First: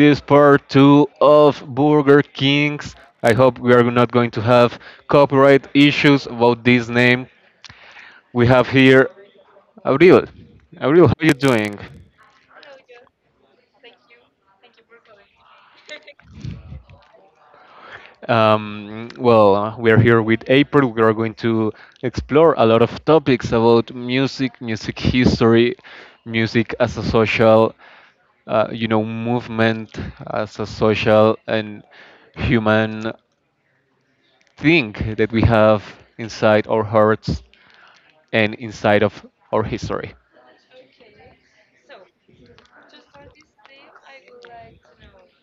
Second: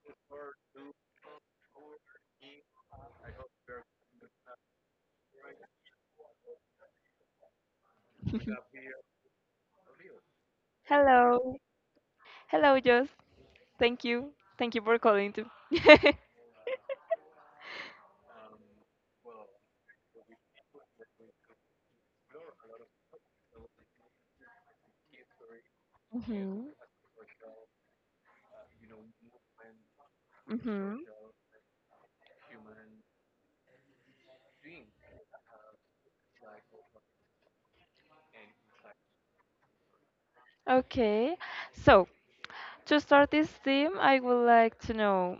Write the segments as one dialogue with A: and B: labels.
A: this part two of Burger Kings. I hope we are not going to have copyright issues about this name. We have here Abril. Abril, how are you
B: Hello.
A: doing?
B: Hello, Joss. Thank you. Thank you for calling too.
A: We are here with April. We are going to explore a lot of topics about music, music history,
B: Mhm.
A: music as a social, movement, as a
B: hmm
A: social and human thing that we have inside our hearts and inside of our history.
B: Okay. So, to start this theme, I would like to know,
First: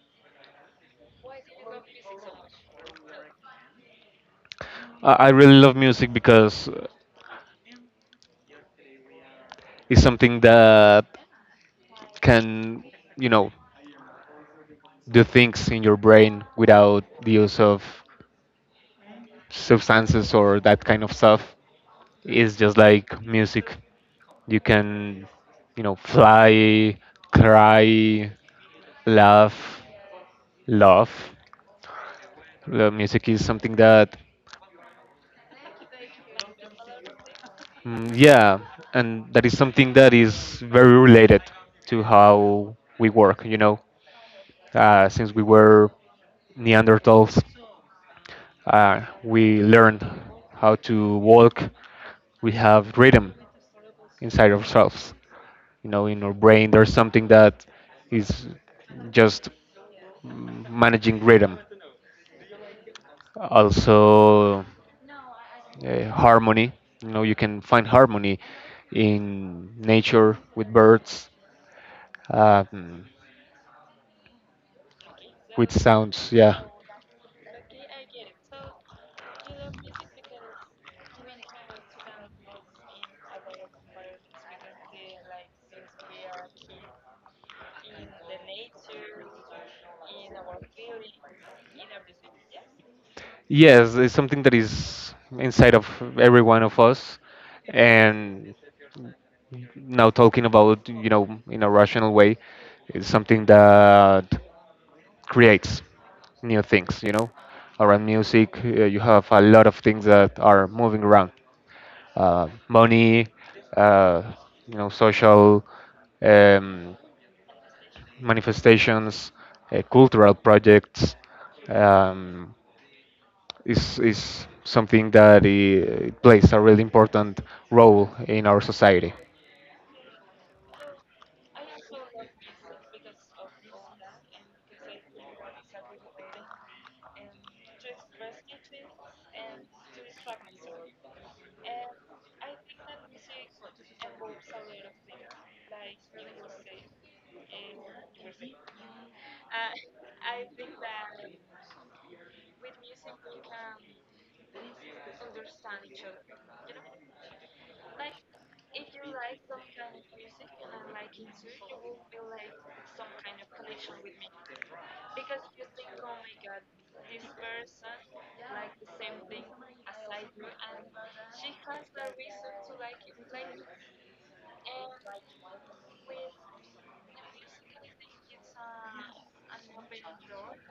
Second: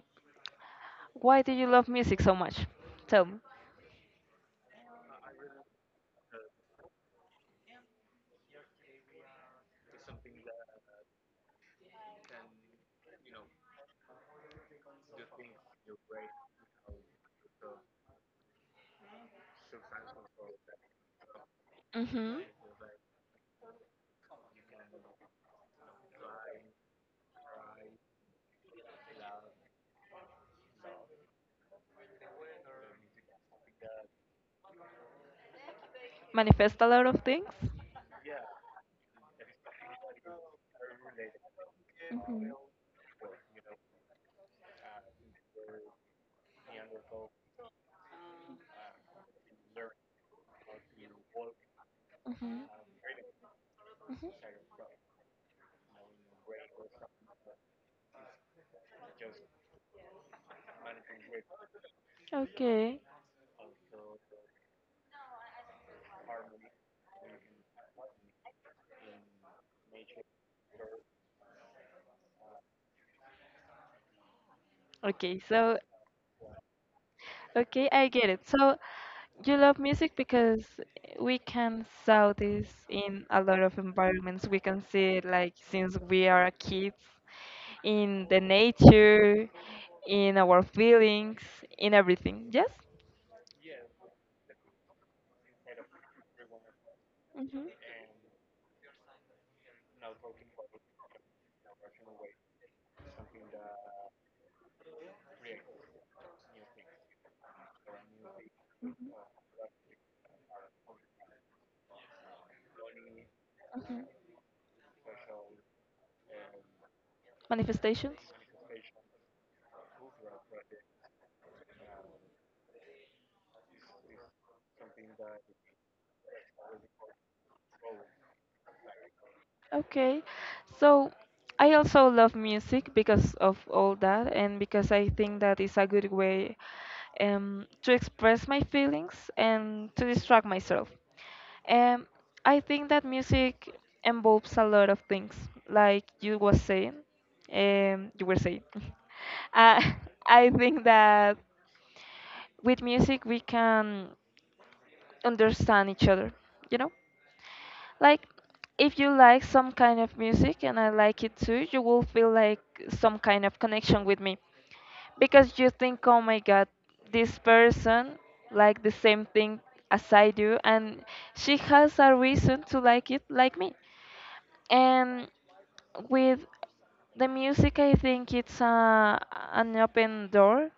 B: why do you love music so much? Tell me.
A: I really love music because it's something that can, you know, do things in your brain without the use of substances or that kind of stuff.
B: hmm
A: It's just like music. You can, fly, cry, laugh, love. Music is something that,
B: Manifest a lot of things?
A: yeah, and that is something that is very related to
B: Mhm.
A: how we work. You know, since we were Neanderthals, we learned how to walk. We
B: hmm
A: have rhythm inside
B: hmm
A: ourselves. You know, in our brain, there's something that is just managing rhythm.
B: Okay.
A: Also, harmony. You know, you can find harmony in nature with birds, um,
B: Okay,
A: with
B: so
A: sounds. Yeah.
B: okay, I get it. So you love music because we can saw this in a lot of environments. We can see it like since we are kids, in the nature, in our feelings, in everything. Yes?
A: Yes, it's something that is inside of every one of us.
B: hmm
A: And now talking about, you know, in a rational way, it's something that creates new things, you know. Around music, you have a lot of things that are moving around. Money, uh, social, um,
B: Manifestations?
A: manifestations, cultural projects. Um, is something that plays a really important role in our society.
B: Okay. So I also love music because of all that, and because I think that is a good way to express my feelings and to distract myself. And I think that music involves a lot of things, like you was saying. You were saying. uh, I think that with music we can understand each other. You know, like if you like some kind of music and I like it too, you will feel like some kind of connection with me, because you think, oh my God, this person like the same thing as I do, and she has a reason to like it like me. And with the music, I think it's an open door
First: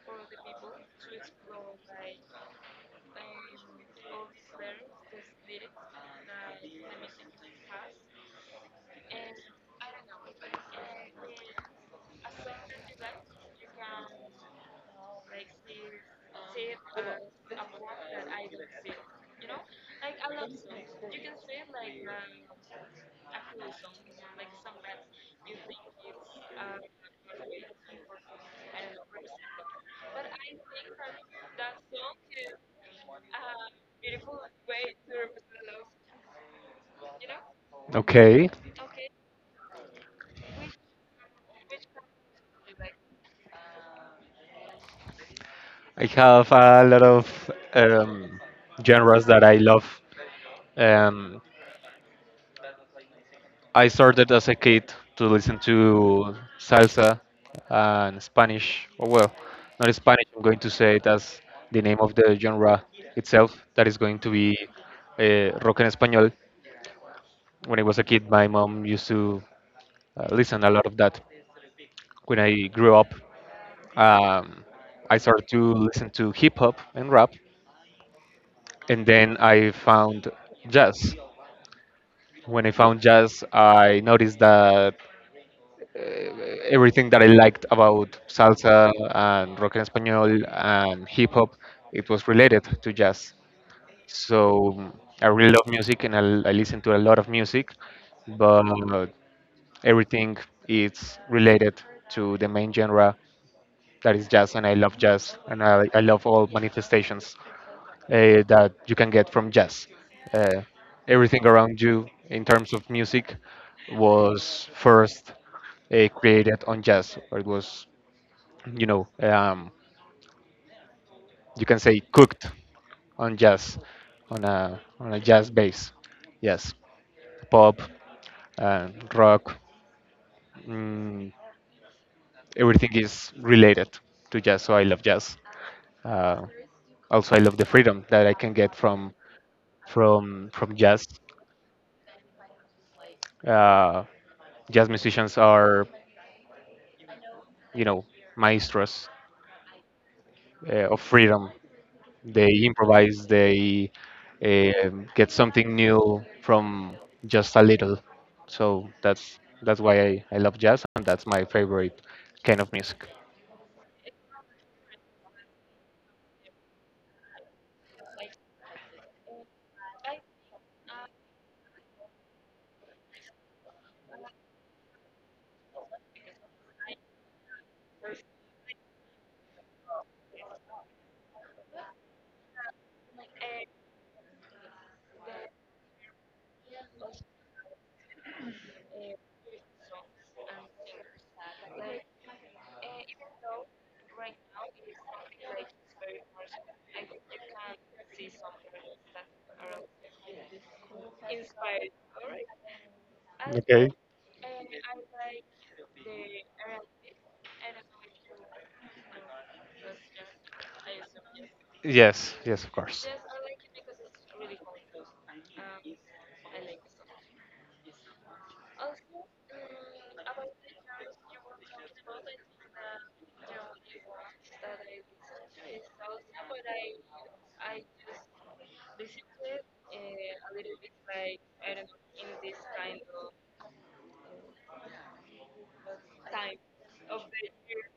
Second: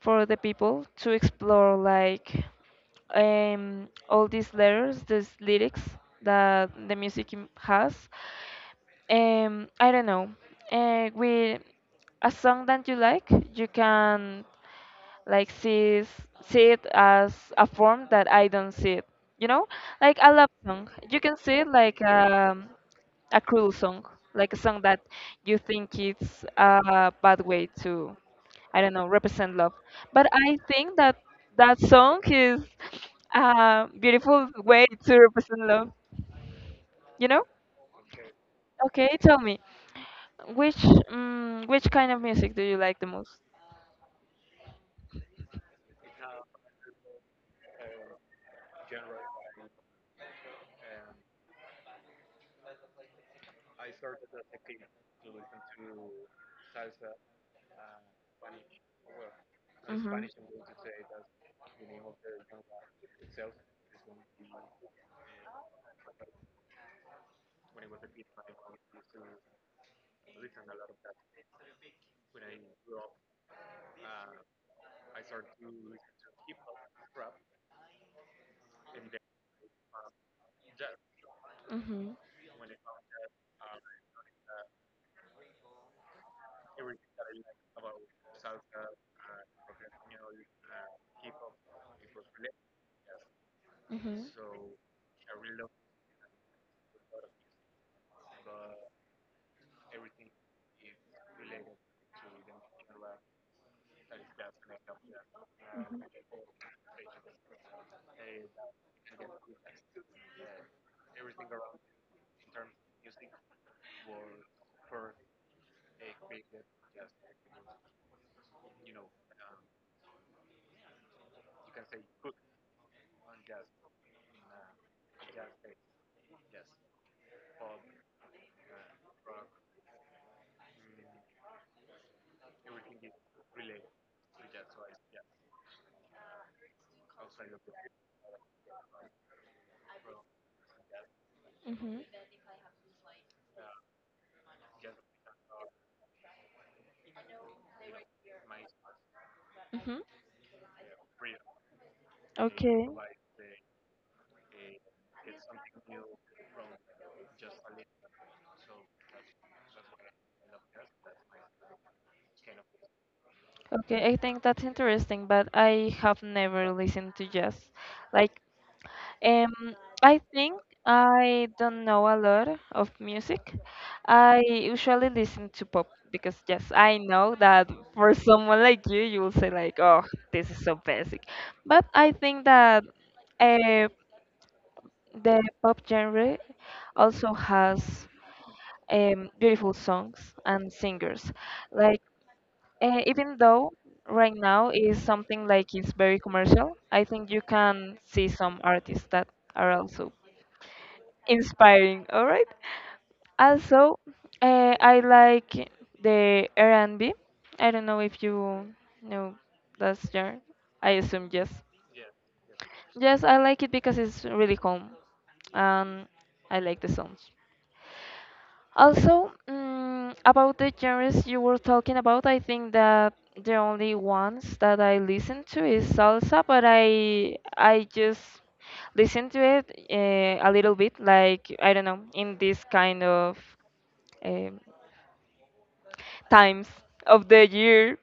B: for the people to explore, like all these letters, these lyrics that the music has. I don't know. With a song that you like, you can like sees see it as a form that I don't see it. You know, like a love song. You can see it like a cruel song, like a song that you think it's a bad way to, I don't know, represent love. But I think that that song is a beautiful way to represent love. You know?
A: Okay,
B: Okay, tell me, which kind of music do you like the most?
A: I have a lot of genres that I love. Um, I started as a kid to listen to salsa and Spanish. Oh well, not
B: Mm-hmm.
A: Spanish. I'm going to say it as the name of the genre itself. That is going to be rock en español. When I was a kid, my mom used to listen a lot of that. When I grew up, um, I started to listen to hip hop and rap, and then I found jazz.
B: be Mm-hmm.
A: When I found jazz, I noticed that everything that I liked about salsa and rock en español and hip hop, it was related to jazz.
B: Mm-hmm.
A: So I really love music, and I listen to a lot of music, but everything is related to the main genre that is jazz, and I love jazz, and I love all manifestations that you can get from jazz. Uh, Everything around you in terms of music was first created on jazz, or it was, you know, you can say cooked on jazz, on a jazz bass. Yes, pop, uh, rock, mm, everything is related to jazz. So I love jazz. Uh, Also, I love the freedom that I can get from from jazz.
B: Mm-hmm.
A: Uh, Jazz musicians are, you know, maestros
B: Mm-hmm.
A: of freedom. They
B: Okay.
A: improvise. They get something new from just a little. So that's why I love jazz, and that's my favorite kind of music.
B: Okay, I think that's interesting, but I have never listened to jazz. Like Um, I think I don't know a lot of music. I usually listen to pop because, yes, I know that for someone like you will say like, "Oh, this is so basic," but I think that uh, the pop genre also has beautiful songs and singers. Like even though right now is something like it's very commercial, I think you can see some artists that are also inspiring. All right.
A: Okay.
B: Also, I like the R&B. Don't know if you know that genre. I assume yes.
A: Yes. Yes. Of course.
B: Yes, I like it because it's really calm, and I like the songs. Also, about the genres you were talking about, I think that the only ones that I listen to is salsa, but I just listen to it a little bit, like I don't know, in this kind of um, times of the year,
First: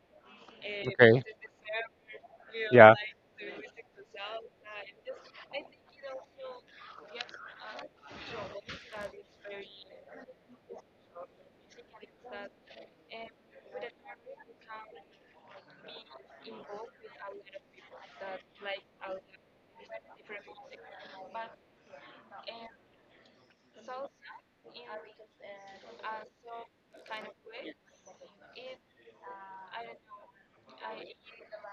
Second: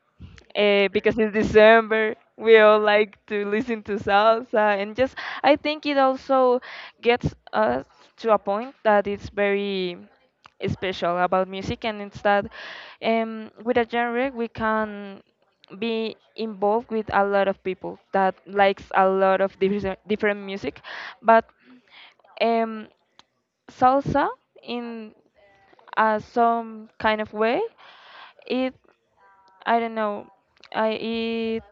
B: because
A: Okay.
B: it's December. We all
A: Yeah,
B: like to
A: like,
B: listen to salsa, and just I think it
A: you know,
B: also gets us to a point that it's very special about music, and it's that with a genre we can be involved with a lot of people that likes a lot of different music, but um, salsa in some kind of way, it I don't know I it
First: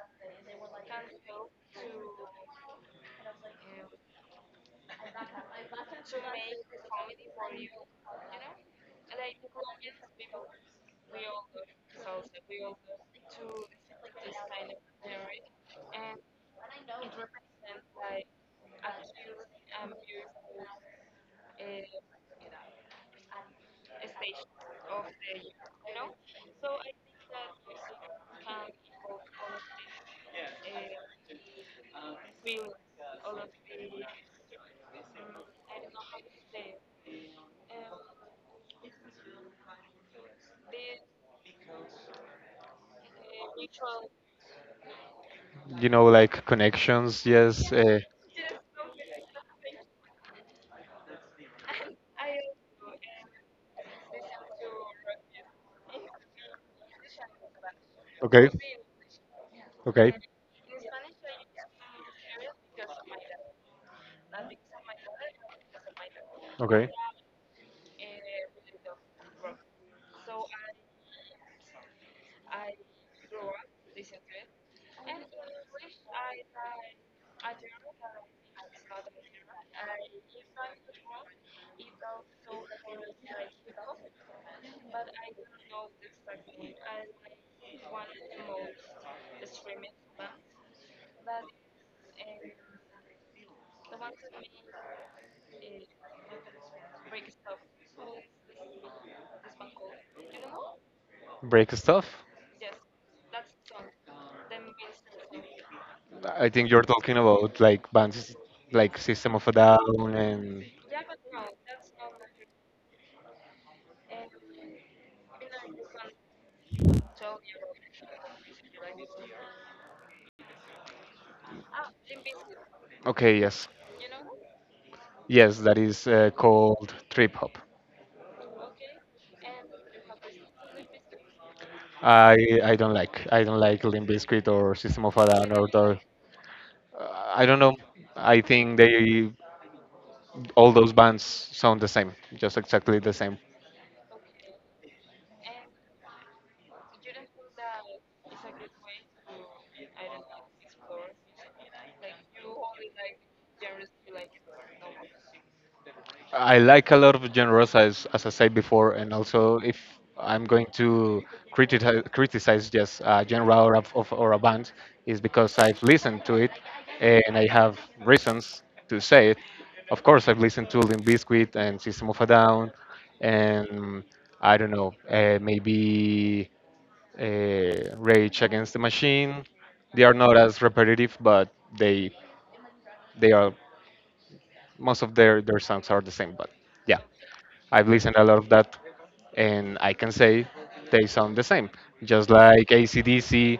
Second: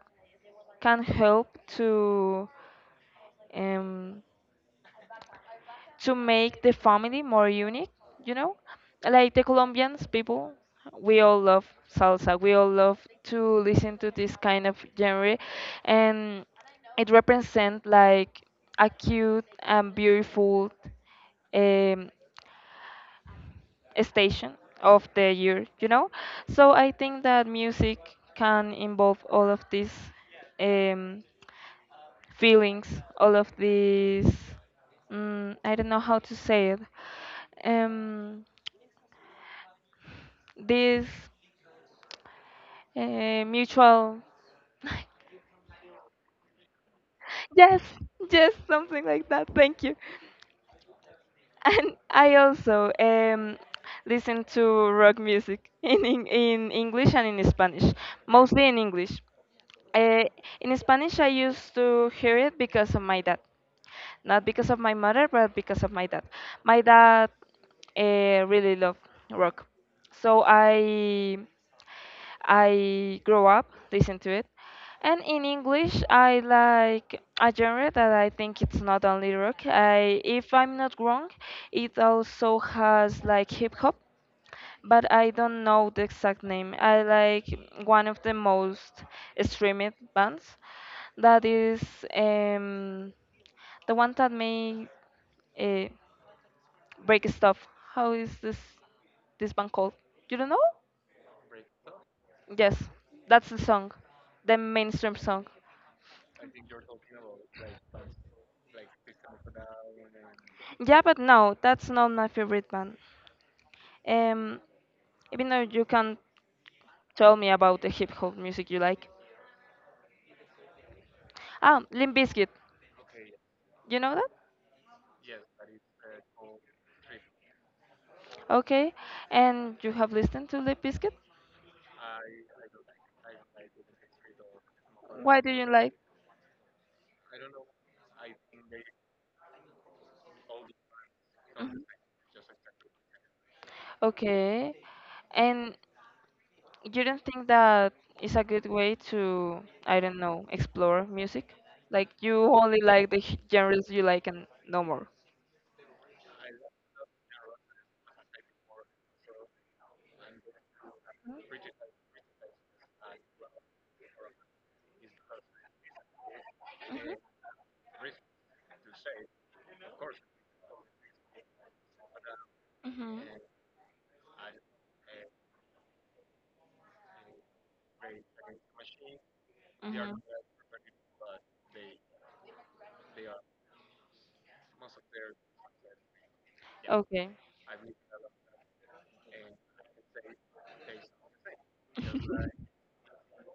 B: can help um, to make the family more unique, you know, like the colombians people, we all love salsa, we all love to listen to this kind of genre, and it represents like a cute and beautiful um, station of the year, you know? So I think that music can involve all of these um, feelings, all of these, I don't know how to say it, um, this mutual,
A: like connections. Yes. Yeah.
B: yes, yes, something like that. Thank you. And I also listen to rock music in English and in Spanish,
A: Okay.
B: mostly in English.
A: Okay.
B: Uh, in Spanish, I used to hear it because of my dad. Not because of my mother, but because of my dad. My
A: Okay.
B: dad really loved rock. So I grow up listen to it. And in English, I like a genre that I think it's not only rock. I, if I'm not wrong, it also has like hip hop, but I don't know the exact name. I like one of the most streamed bands. That is um, the one that made break stuff. How is this band called? You don't know?
A: Break stuff.
B: Yes, that's the song, the mainstream song.
A: I think you're talking about like bands like System of a Down and
B: Yeah, but no, that's not my favorite band. Um, Even though, you can tell me about the hip hop music you like. Ah, Limp Bizkit.
A: okay, yes,
B: You know that?
A: yes, that is called trip hop.
B: Okay. And you have listened to Limp Bizkit?
A: I I don't like, I don't like Limp Bizkit or System of a
B: Why
A: Down
B: do
A: or
B: you
A: the,
B: like?
A: I don't know. I think they, all those bands sound the
B: Mhm.
A: same, just exactly the same.
B: Okay. And you don't think that is a good way to, I don't know, explore music? Like you only like the genres you like and no more.
A: I like a lot of genres, as I said before, and also if I'm going to criticize, criticize just a genre or a, of, or a band, is because I've listened to it and I have reasons to say it. Of course, I've listened to Limp Bizkit and System of a Down,
B: Mhm,
A: and I don't know, maybe Rage Against the Machine.
B: mhm,
A: They are
B: mhm.
A: not as repetitive, but they they are most of their songs are the same. But yeah,
B: Okay.
A: I've listened a lot of that, and I can say they sound the same. Just like ACDC,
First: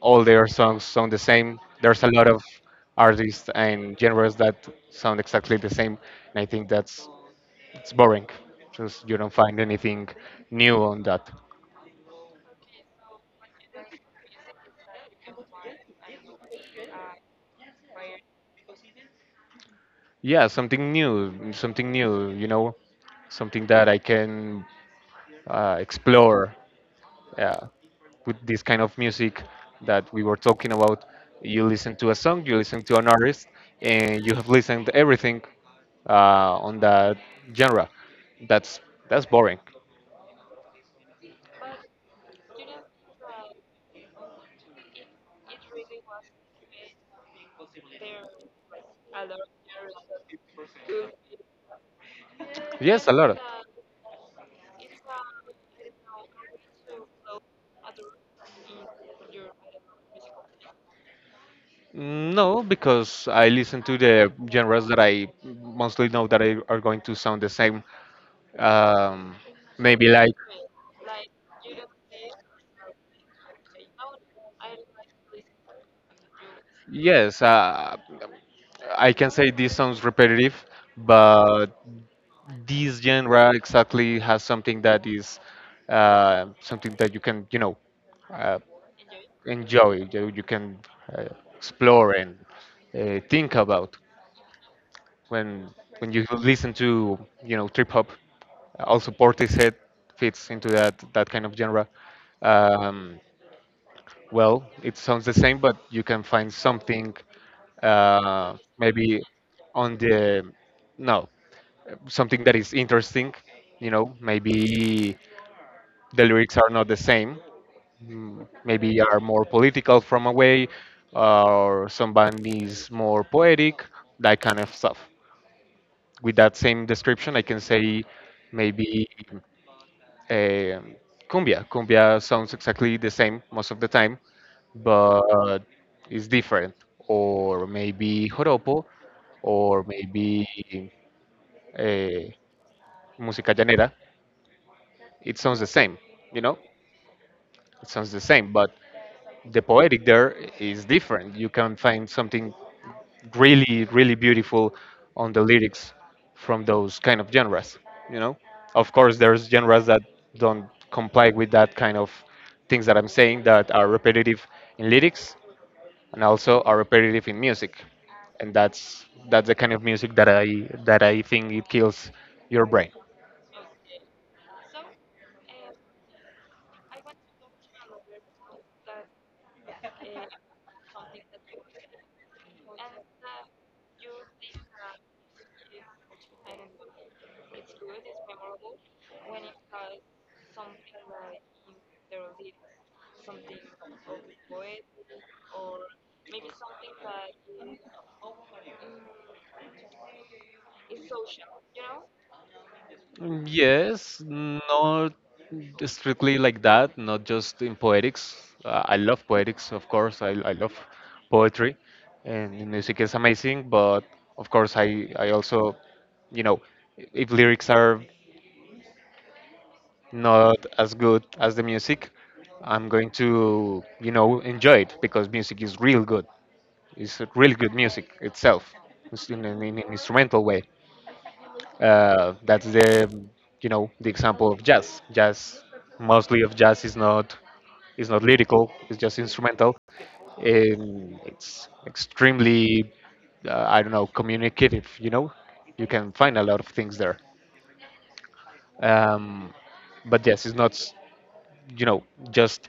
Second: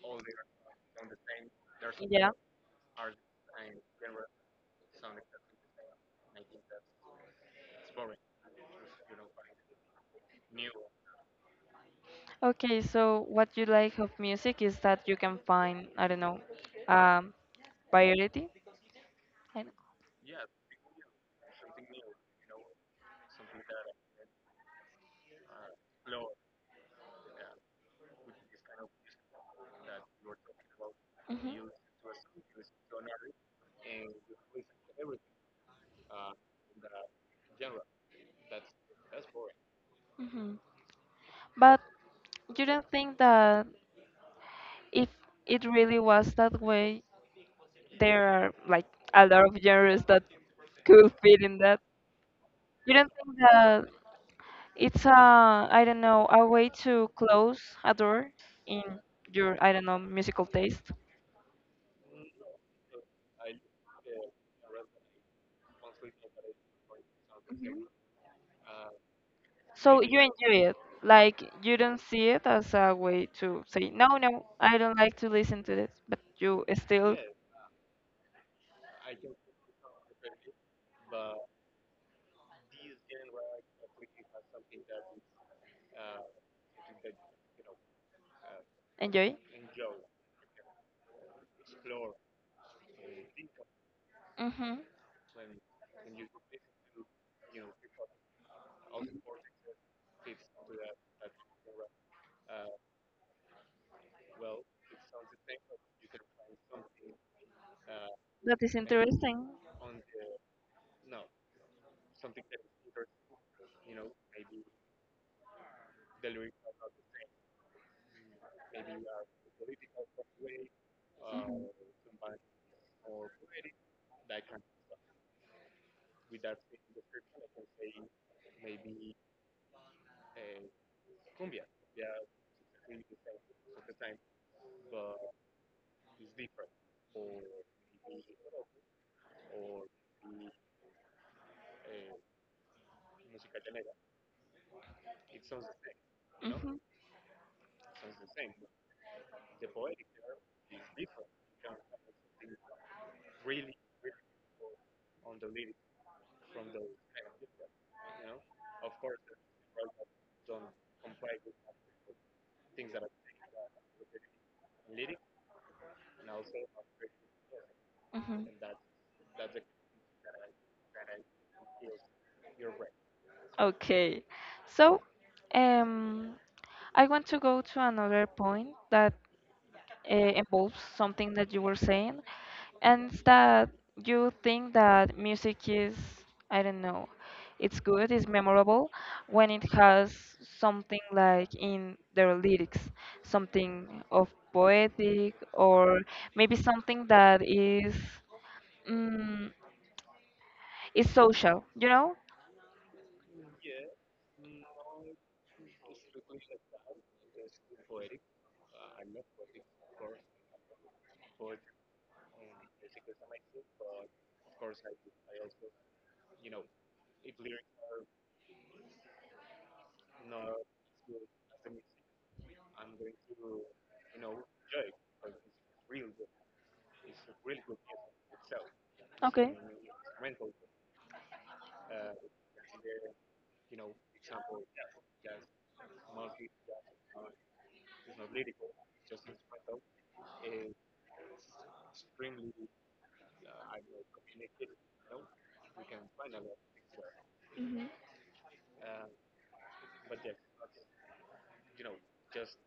A: all their songs sound the same. There's a lot
B: Yeah.
A: of artists and genres that sound exactly the same, and I think that's it's boring. Just you don't find anything new on that.
B: Okay, so what you like of music is that you can find, I don't know, um, variety. I don't
A: Yeah, something new, something new. You know, something that I can explore uh, with this kind of music that we were talking about.
B: Mhm.
A: You listen to a song, you listen to an artist, and you have listened everything on that genre. That's that's boring.
B: Mhm. But you don't think that if it really was that way, there are like a lot of genres that could fit in that. You
A: Yes,
B: don't
A: a
B: think
A: lot.
B: that it's a, I don't know, a way to close a door in your, I don't know, musical taste.
A: No, because I listen to the genres that I mostly know that I, are going to sound the
B: Mhm.
A: same. Um,
B: So
A: Maybe
B: you
A: like
B: enjoy it, like you don't see it as a way to say no, no, I don't like to listen to this, but you still
A: yes, I can say this sounds repetitive, but this genre exactly has something that is something that you can, you know, uh,
B: enjoy.
A: enjoy. You can uh, explore and think about
B: Mm-hmm.
A: when when you listen to, you know, trip hop. Also Portishead fits into that kind of genre. um, well, it sounds the same, but you can find something
B: That is
A: maybe
B: interesting.
A: on the no something that is interesting, you know. Maybe the lyrics are not the same. Maybe are more political from a way, or some band is more poetic, that kind of stuff. With that same description, I can say maybe um cumbia. Cumbia sounds exactly the same most of the time, but it's different. Or maybe joropo, or maybe uh, música llanera. It sounds the same, you know.
B: Mm-hmm.
A: It sounds the same, but the poetic there is different. You can find something really, really beautiful on the lyrics from those kind of genres. You know, of course, there's genres that don't comply with that kind of things that I'm saying that are repetitive in lyrics and also are repetitive in music,
B: Mm-hmm.
A: and that's the kind of music that I think it kills your brain.
B: Okay. So, um, I want to go to another point that involves something that you were saying, and it's that you think that music is, I don't know, it's good, it's memorable when it has something like in their lyrics, something of poetic, or maybe something that is mm, is social, you know?
A: Yes, not strictly like that, not just in poetics. I love poetics, of course. I love poetry, and music is amazing. But of course, I also, you know, if lyrics are not as good as the music, I'm going to, you know, enjoy it because music is real good. It's really good music itself, it's
B: Okay.
A: in an instrumental way. That's the, you know, the example of jazz. Jazz, mostly of jazz, is not lyrical. It's just instrumental. It's extremely I don't know, communicative. You know, you can find a lot of things there.
B: music.
A: Um, but yes, it's not s- you know, just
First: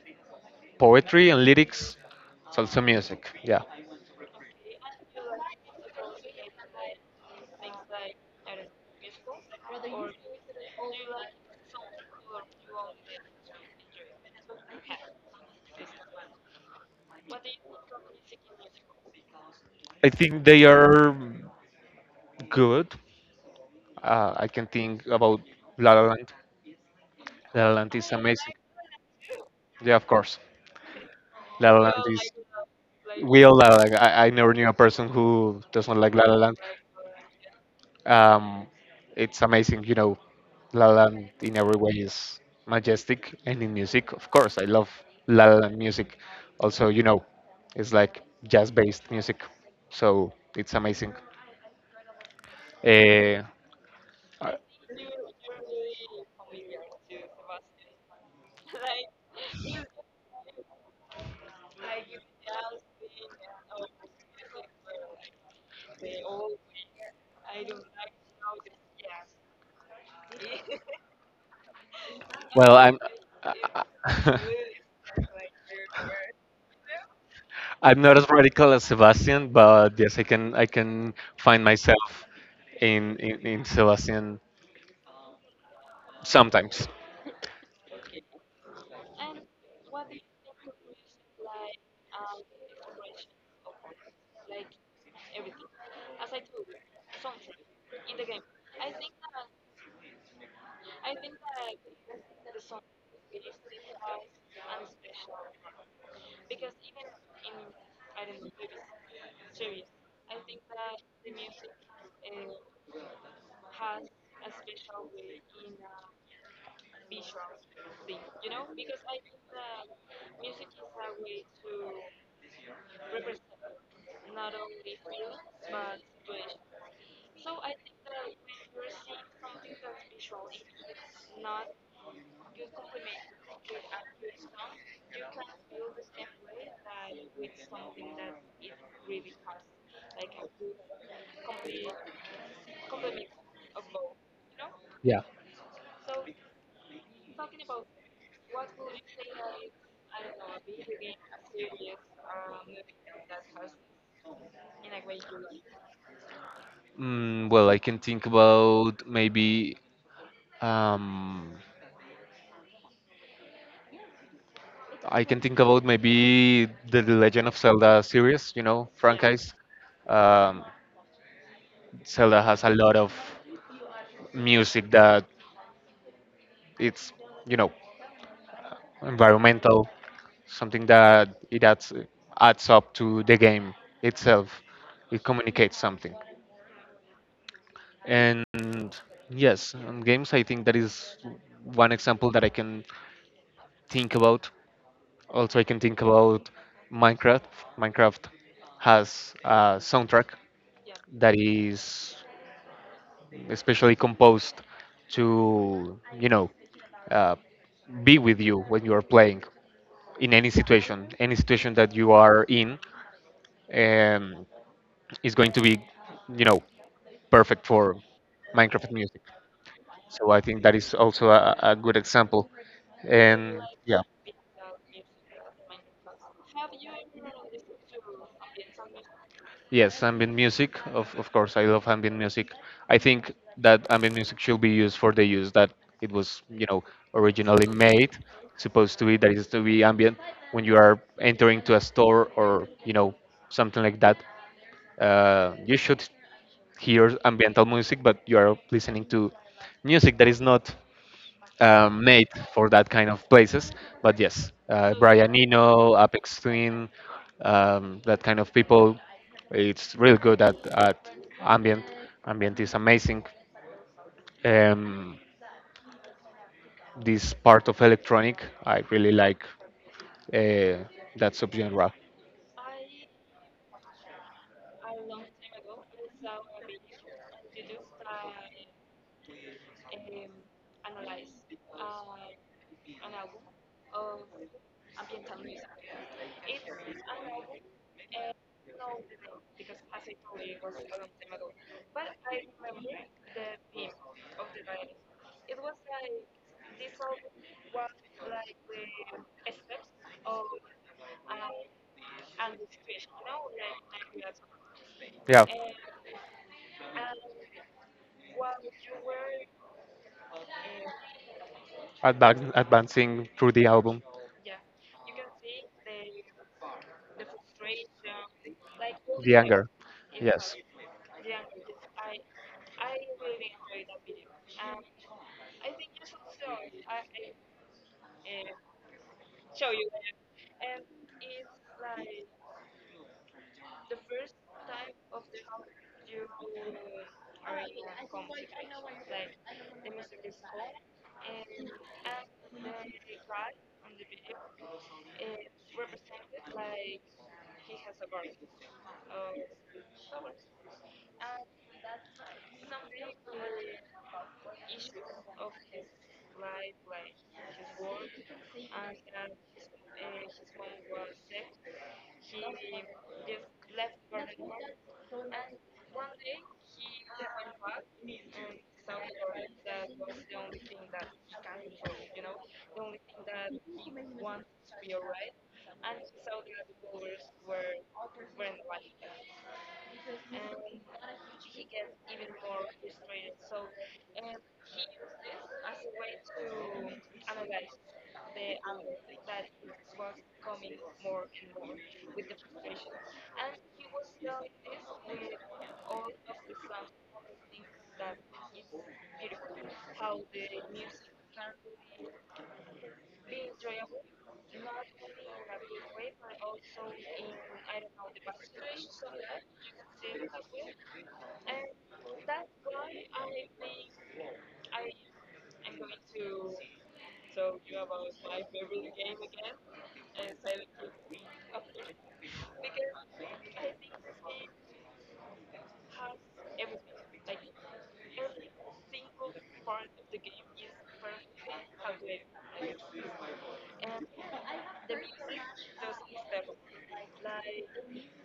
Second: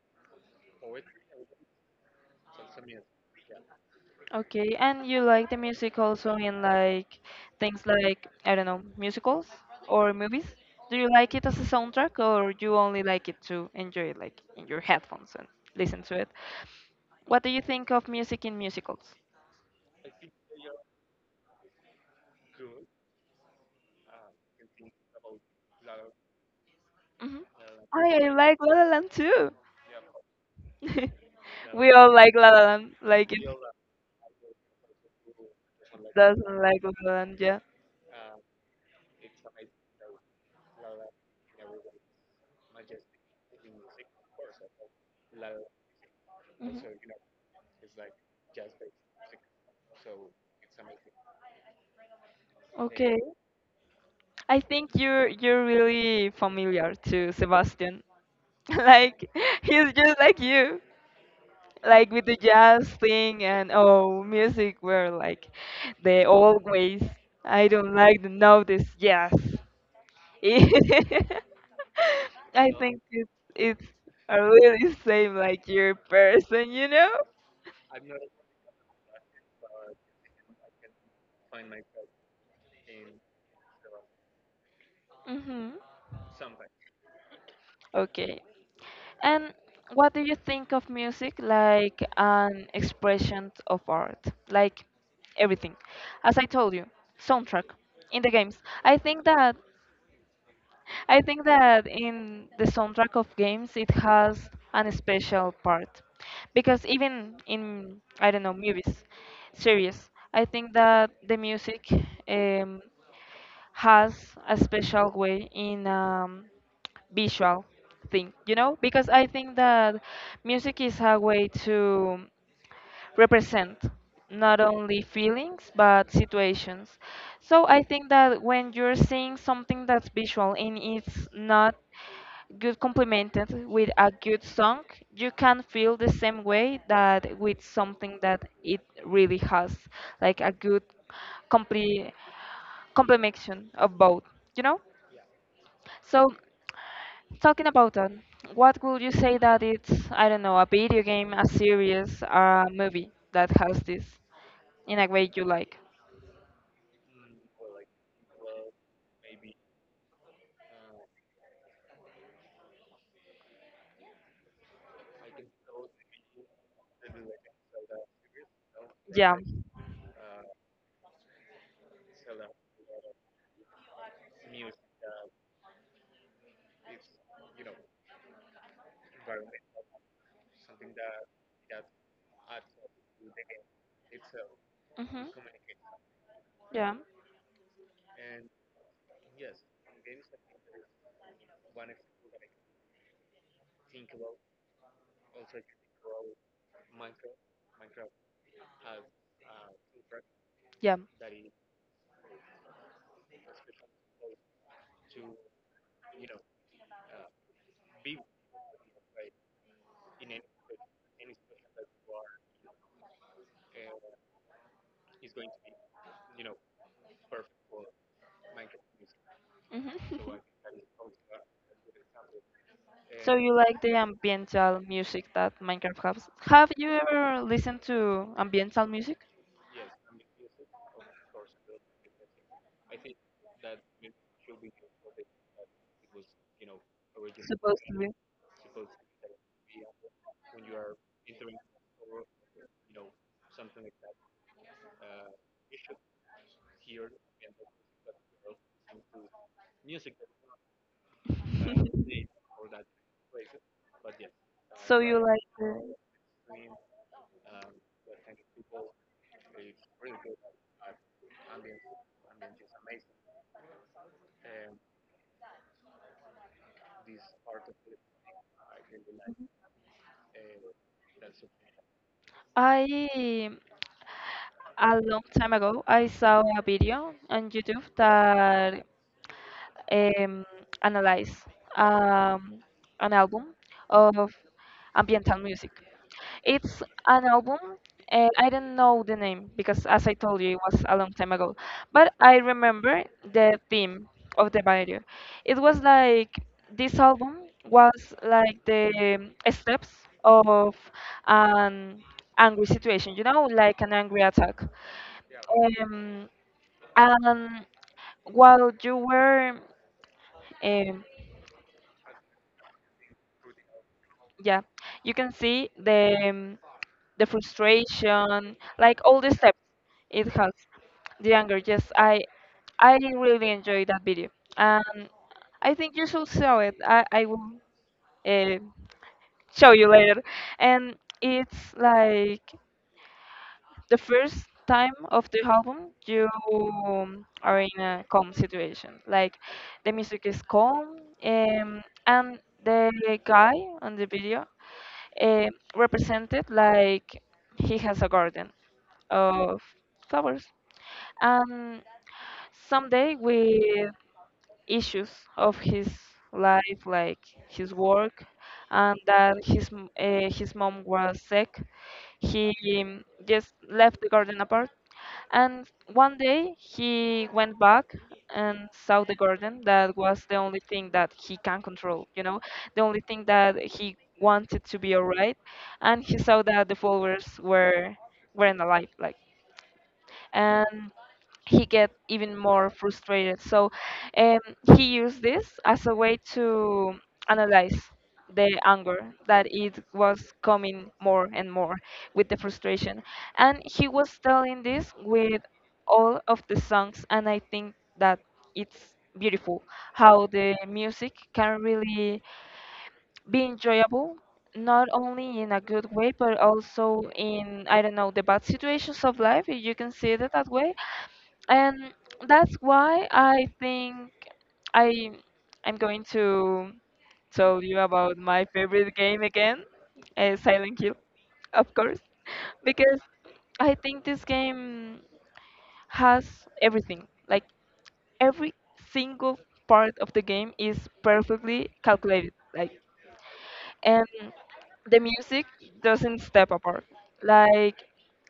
A: poetry and lyrics. It's also music. Yeah,
B: Okay, and you like the music also in like things like, I don't know, musicals or movies? Do you like it as a soundtrack, or you only like it to enjoy it like in your headphones and listen to it? What do you think of music in musicals?
A: I think they are good. I can think about La La Land.
B: hmm
A: La La Land is
B: I
A: amazing.
B: like La La Land too.
A: Yeah, of course. La La
B: We
A: Land
B: all
A: is,
B: like La La Land, like it
A: we all La La Land. I never knew a person who doesn't like La La
B: doesn't
A: Land.
B: like La La Land, yeah.
A: Um, it's amazing, you know. La La Land in every way is majestic, and in music, of course, I love La La Land music.
B: Mhm.
A: Also, you know, it's like jazz-based music, so it's amazing.
B: Okay.
A: Uh,
B: I think you're really familiar to Sebastian. Like he's just like you. Like with the jazz thing and oh music were like they always I don't like the now this jazz. I
A: well,
B: think
A: I'm.
B: it's a really same like your person, you know?
A: I'm not as radical as Sebastian, but yes, I can find myself in in Sebastian
B: Mhm.
A: sometimes.
B: Okay. And what do you think of music like an expression of art? Like everything. As I told you, soundtrack in the games. I think that in the soundtrack of games, it has an special part because even in, I don't know, movies, series, I think that the music um, has a special way in visual thing, you know, because I think that music is a way to represent not only feelings but situations. So I think that when you're seeing something that's visual and it's not good complemented with a good song, you can feel the same way that with something that it really has, like a good complete complementation of both, you know?
A: Yeah.
B: So talking about that, what would you say that it's, I don't know, a video game, a series, a movie that has this in a way you like?
A: Well, I can think about maybe um, I can think about maybe The Legend of Zelda series, you know,
B: Yeah.
A: franchise. Um, Zelda has a lot of music that it's, you know, environmental, something that it adds up to the game itself.
B: hmm
A: It communicates something.
B: Yeah.
A: And yes, on games, I think that is one example that I can think about. Also, I can think about Minecraft. Minecraft has a soundtrack
B: Yeah.
A: that is especially composed to, you know, uh, be with you when you are playing in any situation that you are in, um, is going to be, you know, perfect for Minecraft music.
B: hmm
A: So I think that is also a good example.
B: So you
A: And
B: like the
A: yeah,
B: ambiental music that Minecraft has? Have you ever listened to ambiental music?
A: yes, ambient music. Of course, I love ambient music. I think that ambient music should be used for the use that it was, you know, originally
B: Supposed to be.
A: made, supposed to be. That is to be ambient when you are entering to a store or you know something like that. You should hear ambiental music, but you are listening to music that is not made for that kind of places. But yes,
B: So you product.
A: Brian
B: Like the-
A: Eno, Apex Twin, that kind of people, it's really good at ambient. Ambient is amazing. Um, this part of electronic, I really like uh, that subgenre.
B: I a long time ago I saw a video on YouTube that um, analyze um, an album of ambiental music. It's an album. I don't know the name because, as I told you, it was a long time ago. But I remember the theme of the video. It was like this album was like the steps of an angry situation, you know, like an angry attack.
A: Yeah,
B: Um, and while you were um,
A: advancing through the album.
B: yeah, you can see the frustration, like all the
A: The
B: steps
A: anger.
B: it has.
A: Yes.
B: The anger, yes, I really enjoyed that video, and I think you should show it. I will uh, show you later, and it's like the first time of the album you are in a calm situation, like the music is calm, and the guy on the video uh, represented like he has a garden of flowers, and someday with issues of his life, like his work and that his his mom was sick, he just left the garden apart. And one day he went back and saw the garden. That was the only thing that he can control, you know, the only thing that he wanted to be alright. And he saw that the flowers were weren't alive, like, and he get even more frustrated. So um, he used this as a way to analyze the anger that it was coming more and more with the frustration. And he was telling this with all of the songs, and I think that it's beautiful how the music can really be enjoyable not only in a good way but also in I don't know the bad situations of life if you can see it that way. And that's why I think I I'm going to tell you about my favorite game again, Silent Hill, of course, because I think this game has everything. Like every single part of the game is perfectly calculated. Like and the music doesn't step apart. Like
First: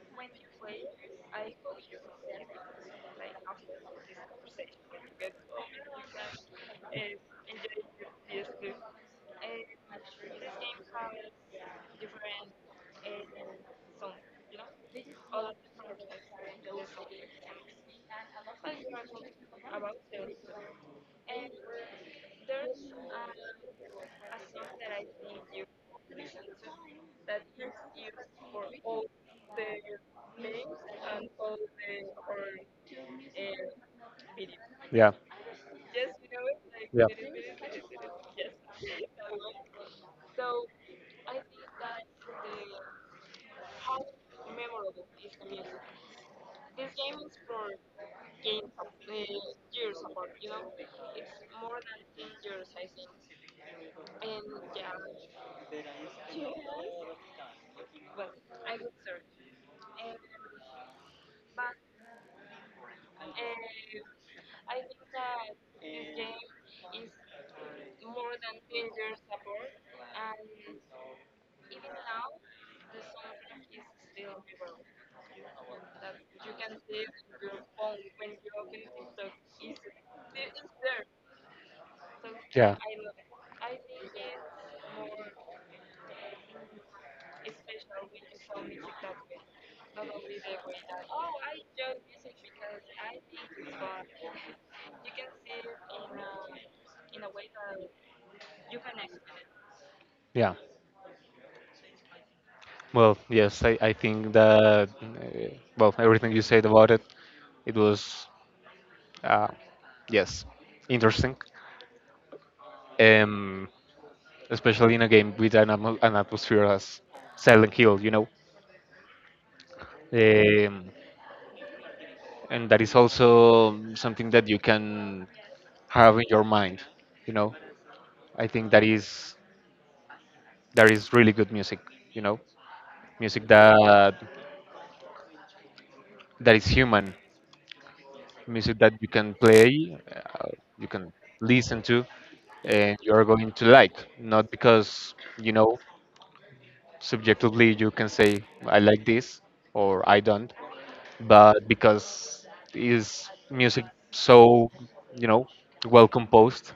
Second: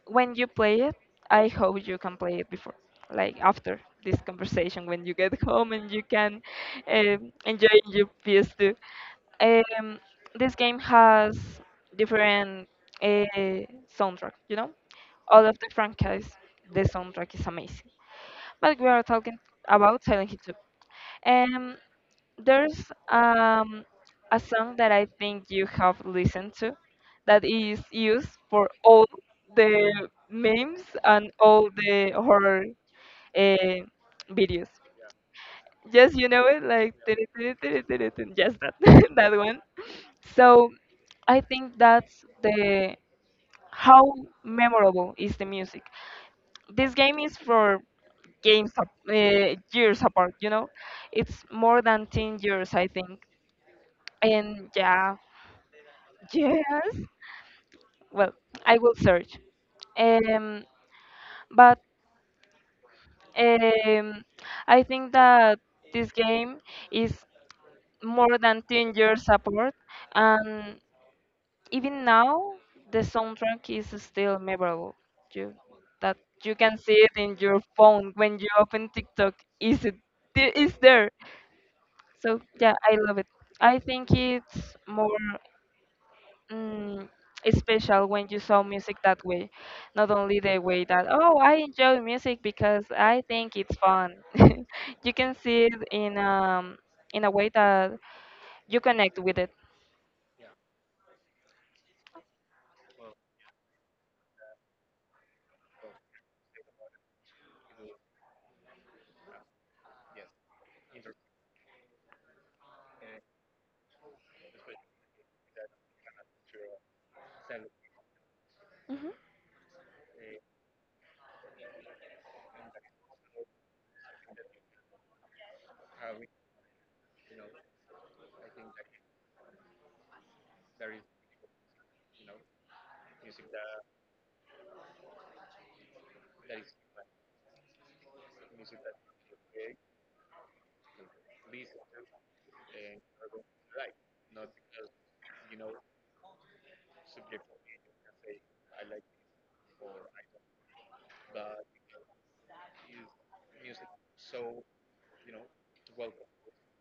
B: when you play it, I hope you can play it before, like after this conversation when you get home and you can enjoy your PS2. Um, this game has different uh, soundtrack, you know, all of the franchise. The soundtrack is amazing, but we are talking about Silent Hill 2. There's um, a song that I think you have listened to that is used for all the memes and all the horror uh, videos.
A: Yeah.
B: Yes, you know it, like
A: Yeah.
B: tiri, tiri, tiri, tiri, tiri, just that that one. So I think that's the how memorable is the music. This game is for years apart, you know, it's more than 10 years I think. And yeah, yes, well, I will search, um but um I think that this game is more than 10 years apart, and even now the soundtrack is still memorable. You that you can see it in your phone when you open TikTok. Is it is there So yeah,
A: Yeah.
B: I love it. I think it's more mm, special when you saw music that way, not only the way that oh I enjoy music because I think it's fun. You can see it in a way that you connect with it.
A: Yeah. Well, yes, I think that, well, everything you said about it, it was, uh, yes, interesting. Um, especially in a game with an, an atmosphere as Silent Hill, you know.
B: Hmm.
A: Um, and that is also something that you can have in your mind, you know. I think that is really good music, you know, music that is human, music that you can play, you can listen to, and you are going to like, not because you know subjectively you can say I like this or I don't, but because is music so you know well composed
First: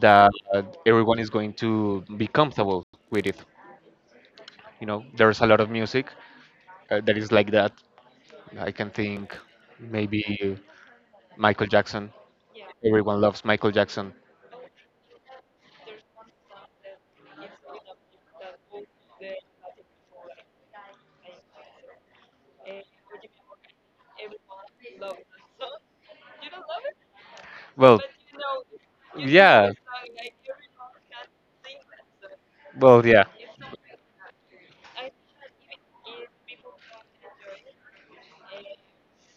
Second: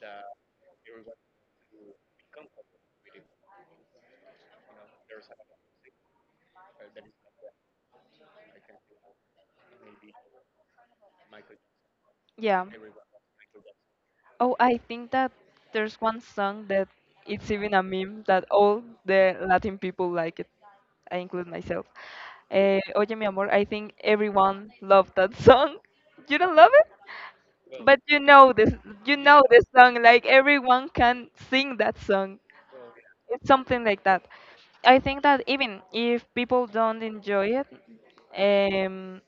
A: that everyone is going to be comfortable with it. There's a lot of music that is like that. I can think maybe Michael Jackson.
B: Yeah.
A: Everyone loves Michael Jackson.
B: Oh, I think that there's one song that it's even a meme that all the Latin people like it. I include myself. Eh, Oye, mi amor, I think everyone loved that song. You don't love it?
A: Well,
B: But you know
A: yeah.
B: this song. Like everyone can sing that song.
A: Well, yeah.
B: It's something like that. I think that even if people don't enjoy it, um,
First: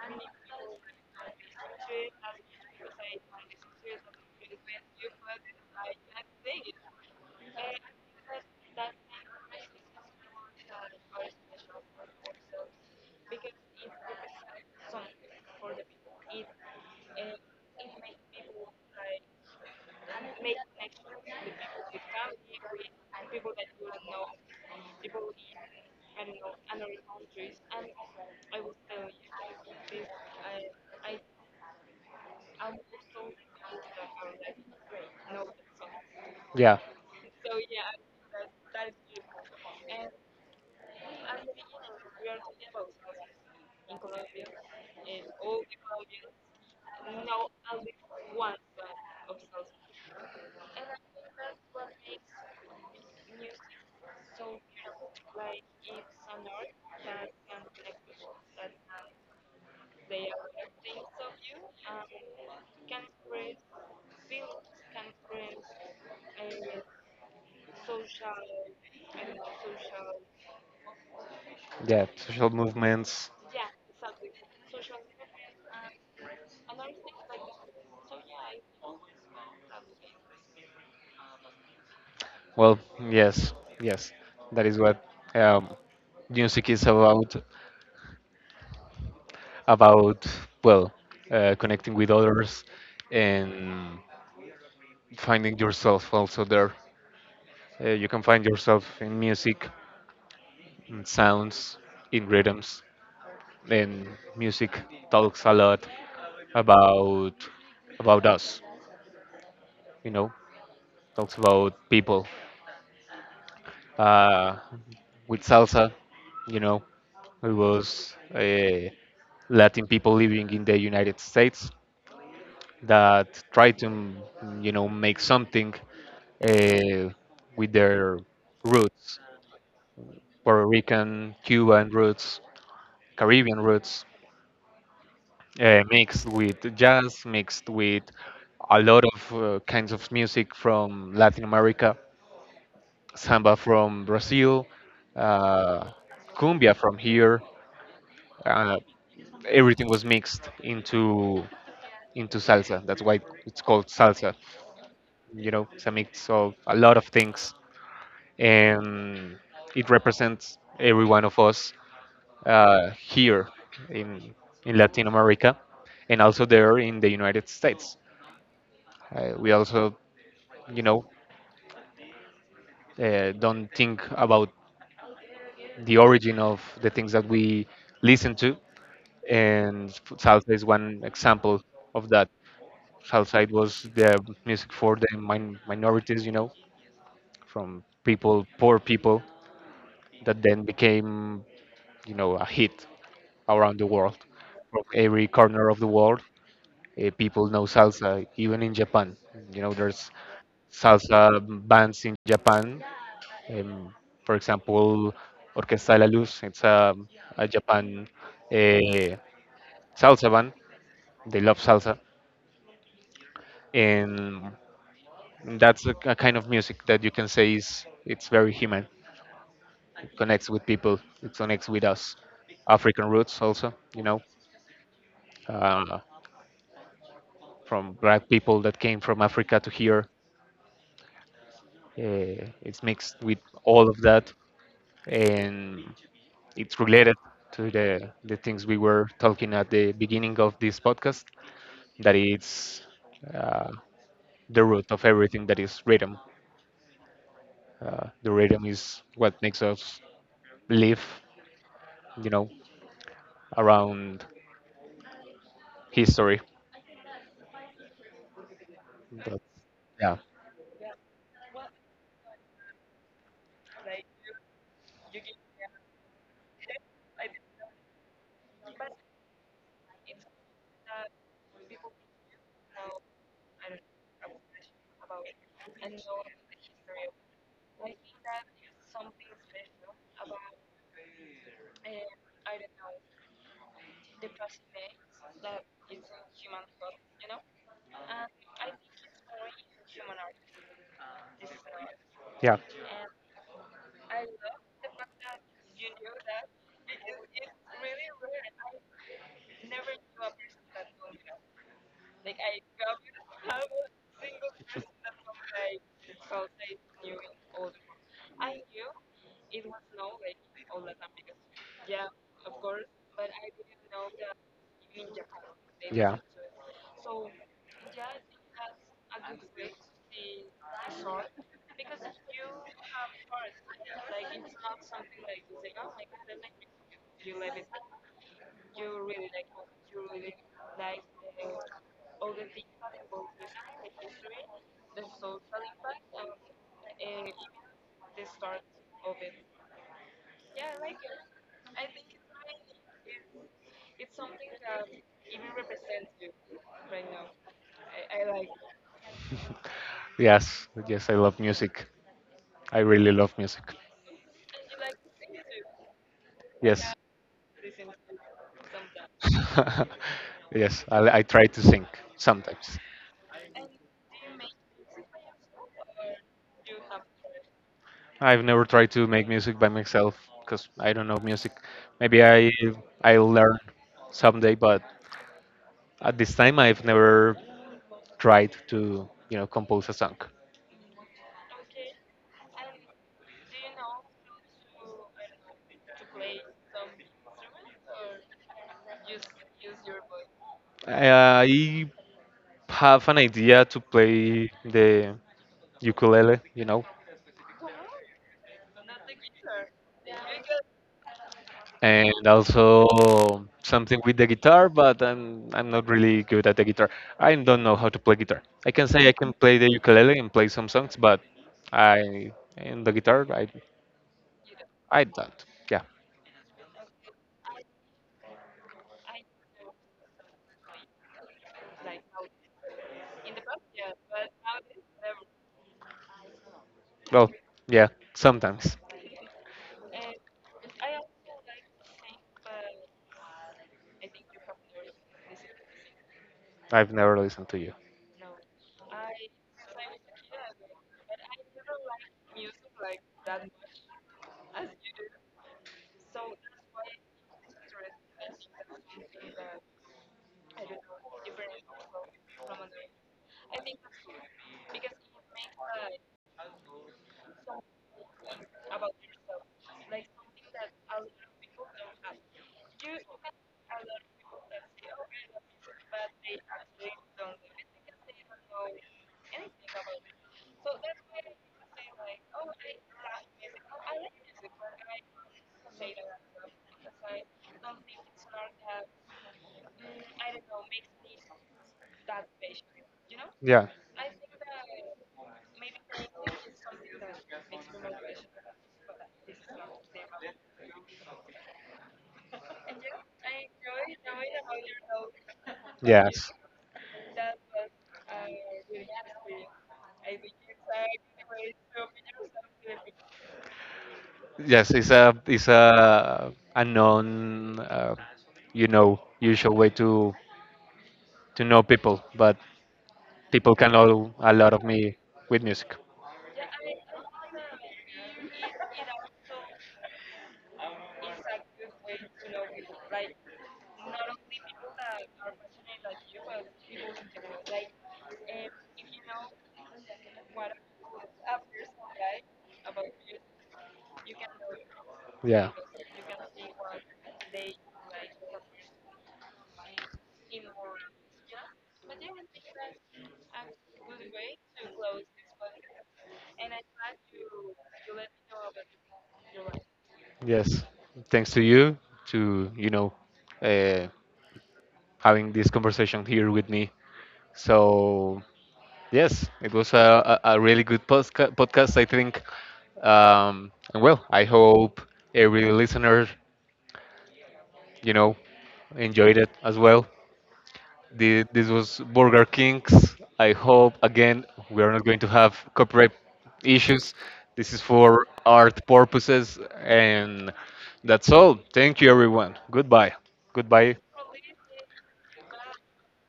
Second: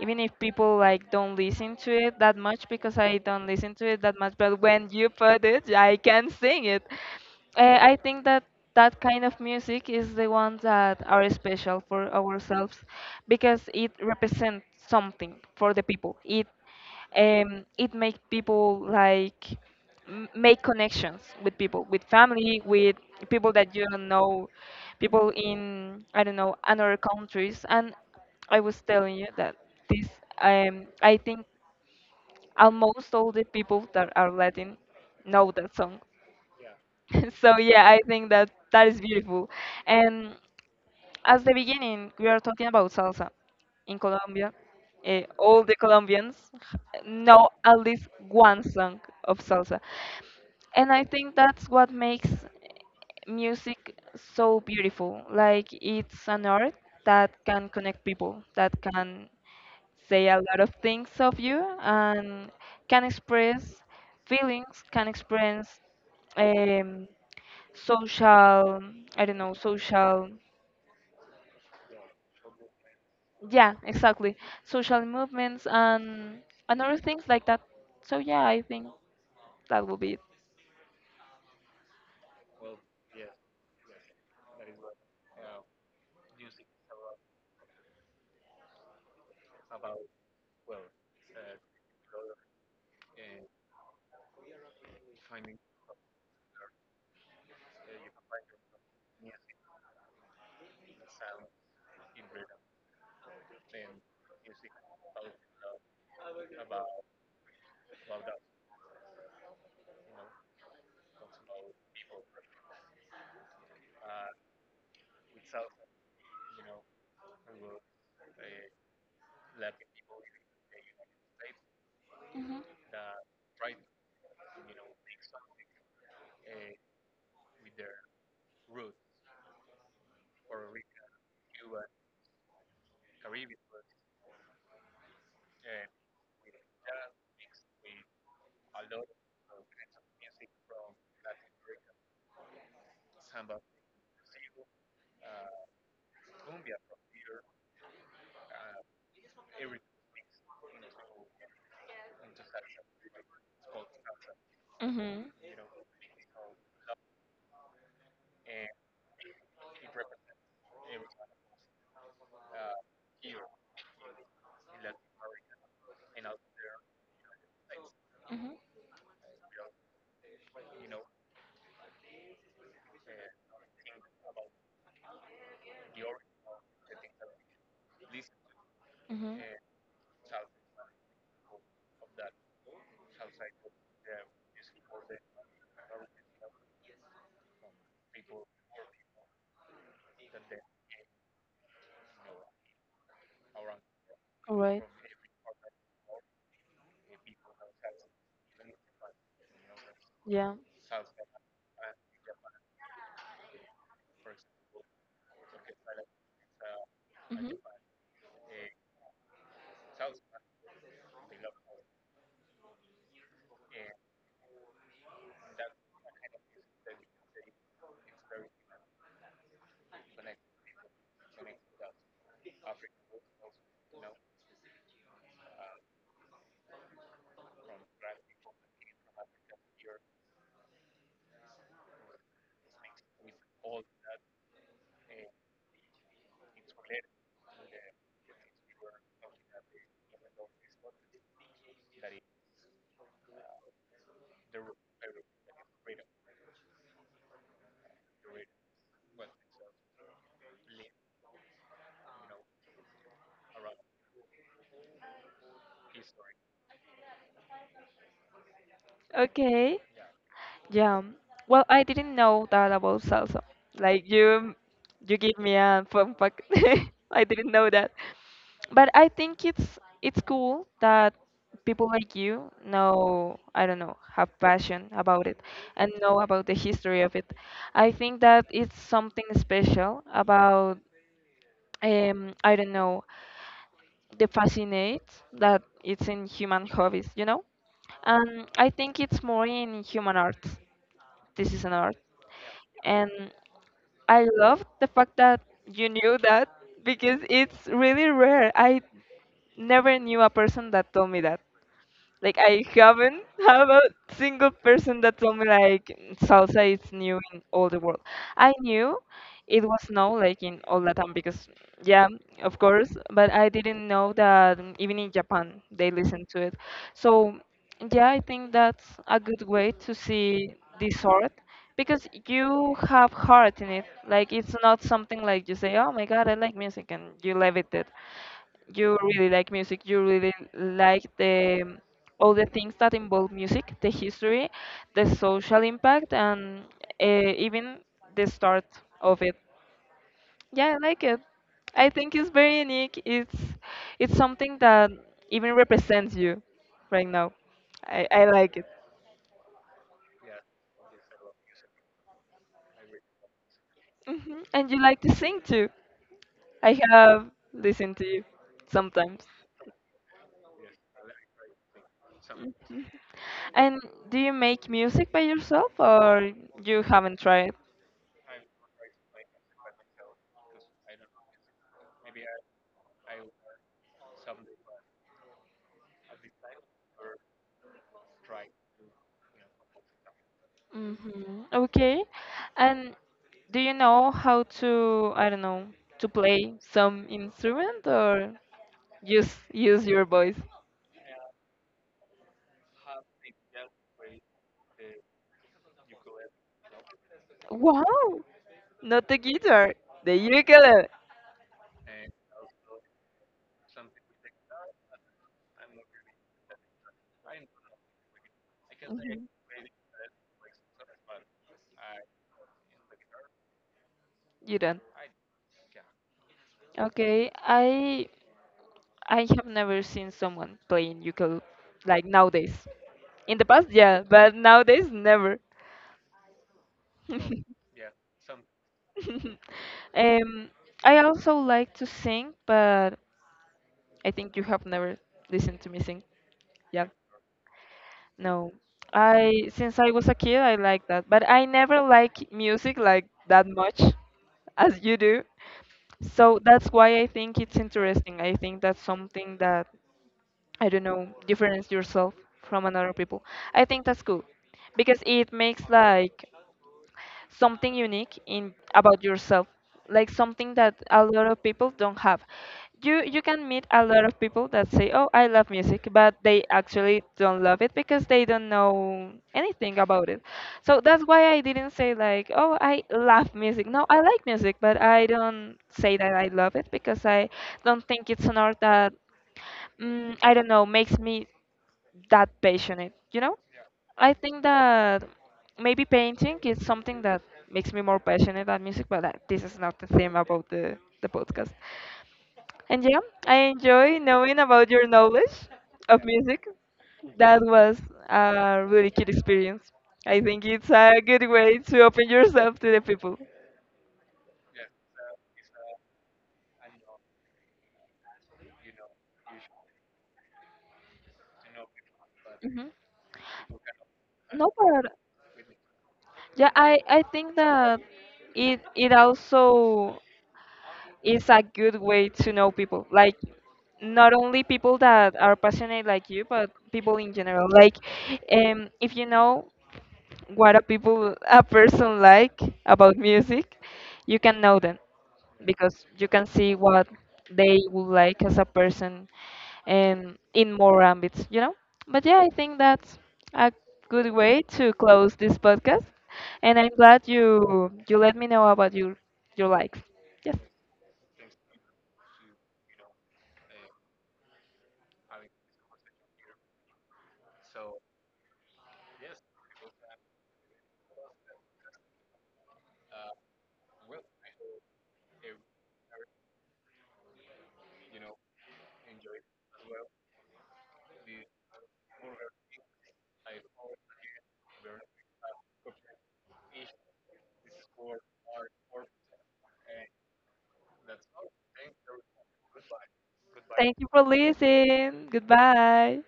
B: even if people like don't listen to it that much because I don't listen to it that much, but when you put it, I can sing it. I think that that kind of music is the ones that are special for ourselves because it represents something for the people. It it makes people like make connections with people, with family, with people that you don't know, people in I don't know another countries. And I was telling you that this I think almost all the people that are Latin know that song.
A: Yeah.
B: So yeah, I think that that is beautiful, and as the beginning, we are talking about salsa in Colombia. Eh, all the Colombians know at least one song of salsa. And I think that's what makes music so beautiful. Like it's an art that can connect people, that can say a lot of things of you and can express feelings, can express um, social, I don't know, social.
A: Yeah. Social movements.
B: Yeah, exactly. Social movements and other things like that. So yeah, I think that will be it.
A: Well, yes. Yes, that is what, um, music is about. About, well, connecting with others and finding yourself also there. Uh, you can find yourself in music, in sounds, in rhythms. And music talks a lot about about us, you know, talks about people. Uh, with salsa, you know, it was Latin people living in the United States
B: Mhm.
A: that try to, you know, make something uh, with their roots, Puerto Rican, Cuban roots, Caribbean roots, mixed with jazz, mixed with a lot of kinds of music from Latin America, samba from Brazil, uh, cumbia from here. Uh, Everything was mixed into salsa. That's why it's called salsa.
B: Mhm.
A: You know, it's a mix of a lot of things, and it represents every one of us here in, in Latin America, and also there in the United States.
B: Mhm.
A: We also, you know, don't think about the origin of the things that we listen to,
B: Mhm.
A: and salsa is one example of that. Salsa, it was the music for the minorities, you know, from people, poor people, that then became, you know, a hit around the world,
B: All right.
A: from every corner of the world. Uh, people know salsa even in Japan. You know, there's
B: Yeah.
A: salsa bands in Japan. um, for example, Orquesta de la Luz, it's a
B: Mhm.
A: Japan uh, salsa band. They love salsa, and that's a kind of music that you can say is it's very human. It connects with people, it connects with us. African roots also, you know, uh, from black people that came from Africa to here. Uh, it's mixed with all of that, and it's related to the things we were talking at the beginning of this podcast, that it's, uh, the root of everything that is rhythm. Uh, the rhythm is what makes us live, you know, around history. But,
B: Okay.
A: yeah.
B: Yeah. Well, I didn't know that about salsa. Like you, you give me a fun fact. I didn't know that. But I think it's cool that people like you know, I don't know, have passion about it and know about the history of it. I think that it's something special about I don't know, the fascinate that it's in human hobbies, you know? And I think it's more in human arts. This is an art.
A: Yeah.
B: And I love the fact that you knew that because it's really rare. I never knew a person that told me that. Like I haven't have a single person that told me like salsa is new in all the world. I knew it was no like in all Latin because
A: Yeah.
B: yeah, of course, but I didn't know that even in Japan they listen to it. So yeah, I think that's a good way to see this art because you have heart in it. Like it's not something like you say, "Oh my God, I like music," and you leave it. There you really like music, you really like the all the things that involve music, the history, the social impact, and even the start of it. Yeah, I like it. I think it's very unique. It's something that even represents you right now. I like it.
A: Yes. Yes, I love music. I really love music.
B: Hmm. And you like to sing too, I
A: Yes.
B: have listened to you sometimes.
A: Yes, I try to sing sometimes.
B: Mhm. And do you make music by yourself or you haven't tried?
A: I've never tried to make music by myself, because I don't know music. Maybe I'll learn someday, but at this time I've never tried to, you know, compose a song.
B: Hmm. Okay. And do you know how to, I don't know, to play some instrument or just use your voice?
A: I have an idea to play the ukulele, you know,
B: Wow, not the guitar, the ukulele.
A: and also something with the guitar, but I'm not really good at the guitar. I don't know how to play guitar. I can say I
B: Mhm.
A: can play the ukulele and play some songs, but I, in the guitar, I
B: You don't.
A: I don't. Yeah.
B: Okay, I have never seen someone playing ukulele like nowadays. In the past, yeah, but nowadays never.
A: Well, yeah. Sometimes.
B: um, I also like to sing, but I think you have never listened to me sing. Yeah,
A: I've never listened to you.
B: no. I since I was a kid, I like that, but I never like music like that much as you do. So that's why I think it's interesting. I think that's something that I don't know, difference yourself from another people. I think that's cool because it makes like something unique in about yourself, like something that a lot of people don't have. You can meet a lot of people that say, "Oh, I love music," but they actually don't love it because they don't know anything about it. So that's why I didn't say like, "Oh, I love music." No, I like music, but I don't say that I love it because I don't think it's an art that I don't know, makes me that passionate, you know?
A: Yeah.
B: I think that maybe painting is something that makes me more passionate about music, but that this is not the theme about the podcast. And yeah, I enjoy knowing about your knowledge of
A: Yes.
B: music. That was a really good experience. I think it's a good way to open yourself to the people.
A: Yes. It's a a non you know usual way to know people, but
B: Hmm.
A: people can know a
B: No,
A: lot of
B: but
A: me with music.
B: yeah, I think that it also it's a good way to know people. Like not only people that are passionate like you, but people in general. Like if you know what a person like about music, you can know them
A: Yeah.
B: because you can see what they would like as a person and in more ambits, you know? But yeah, I think that's a good way to close this podcast. And I'm glad you let me know about your likes. Yes.
A: Yes. Thanks to you to, you know, uh, having this conversation here with me. So yes, it was a really good podcast, I think. And well, I hope every listener, you know, enjoyed it as well. The, this was Burger King's. I hope, again, we are not going to have copyright issues. This is for art purposes, and that's all. Thank you, everyone. Goodbye. Goodbye.
B: Thank you for listening. Goodbye.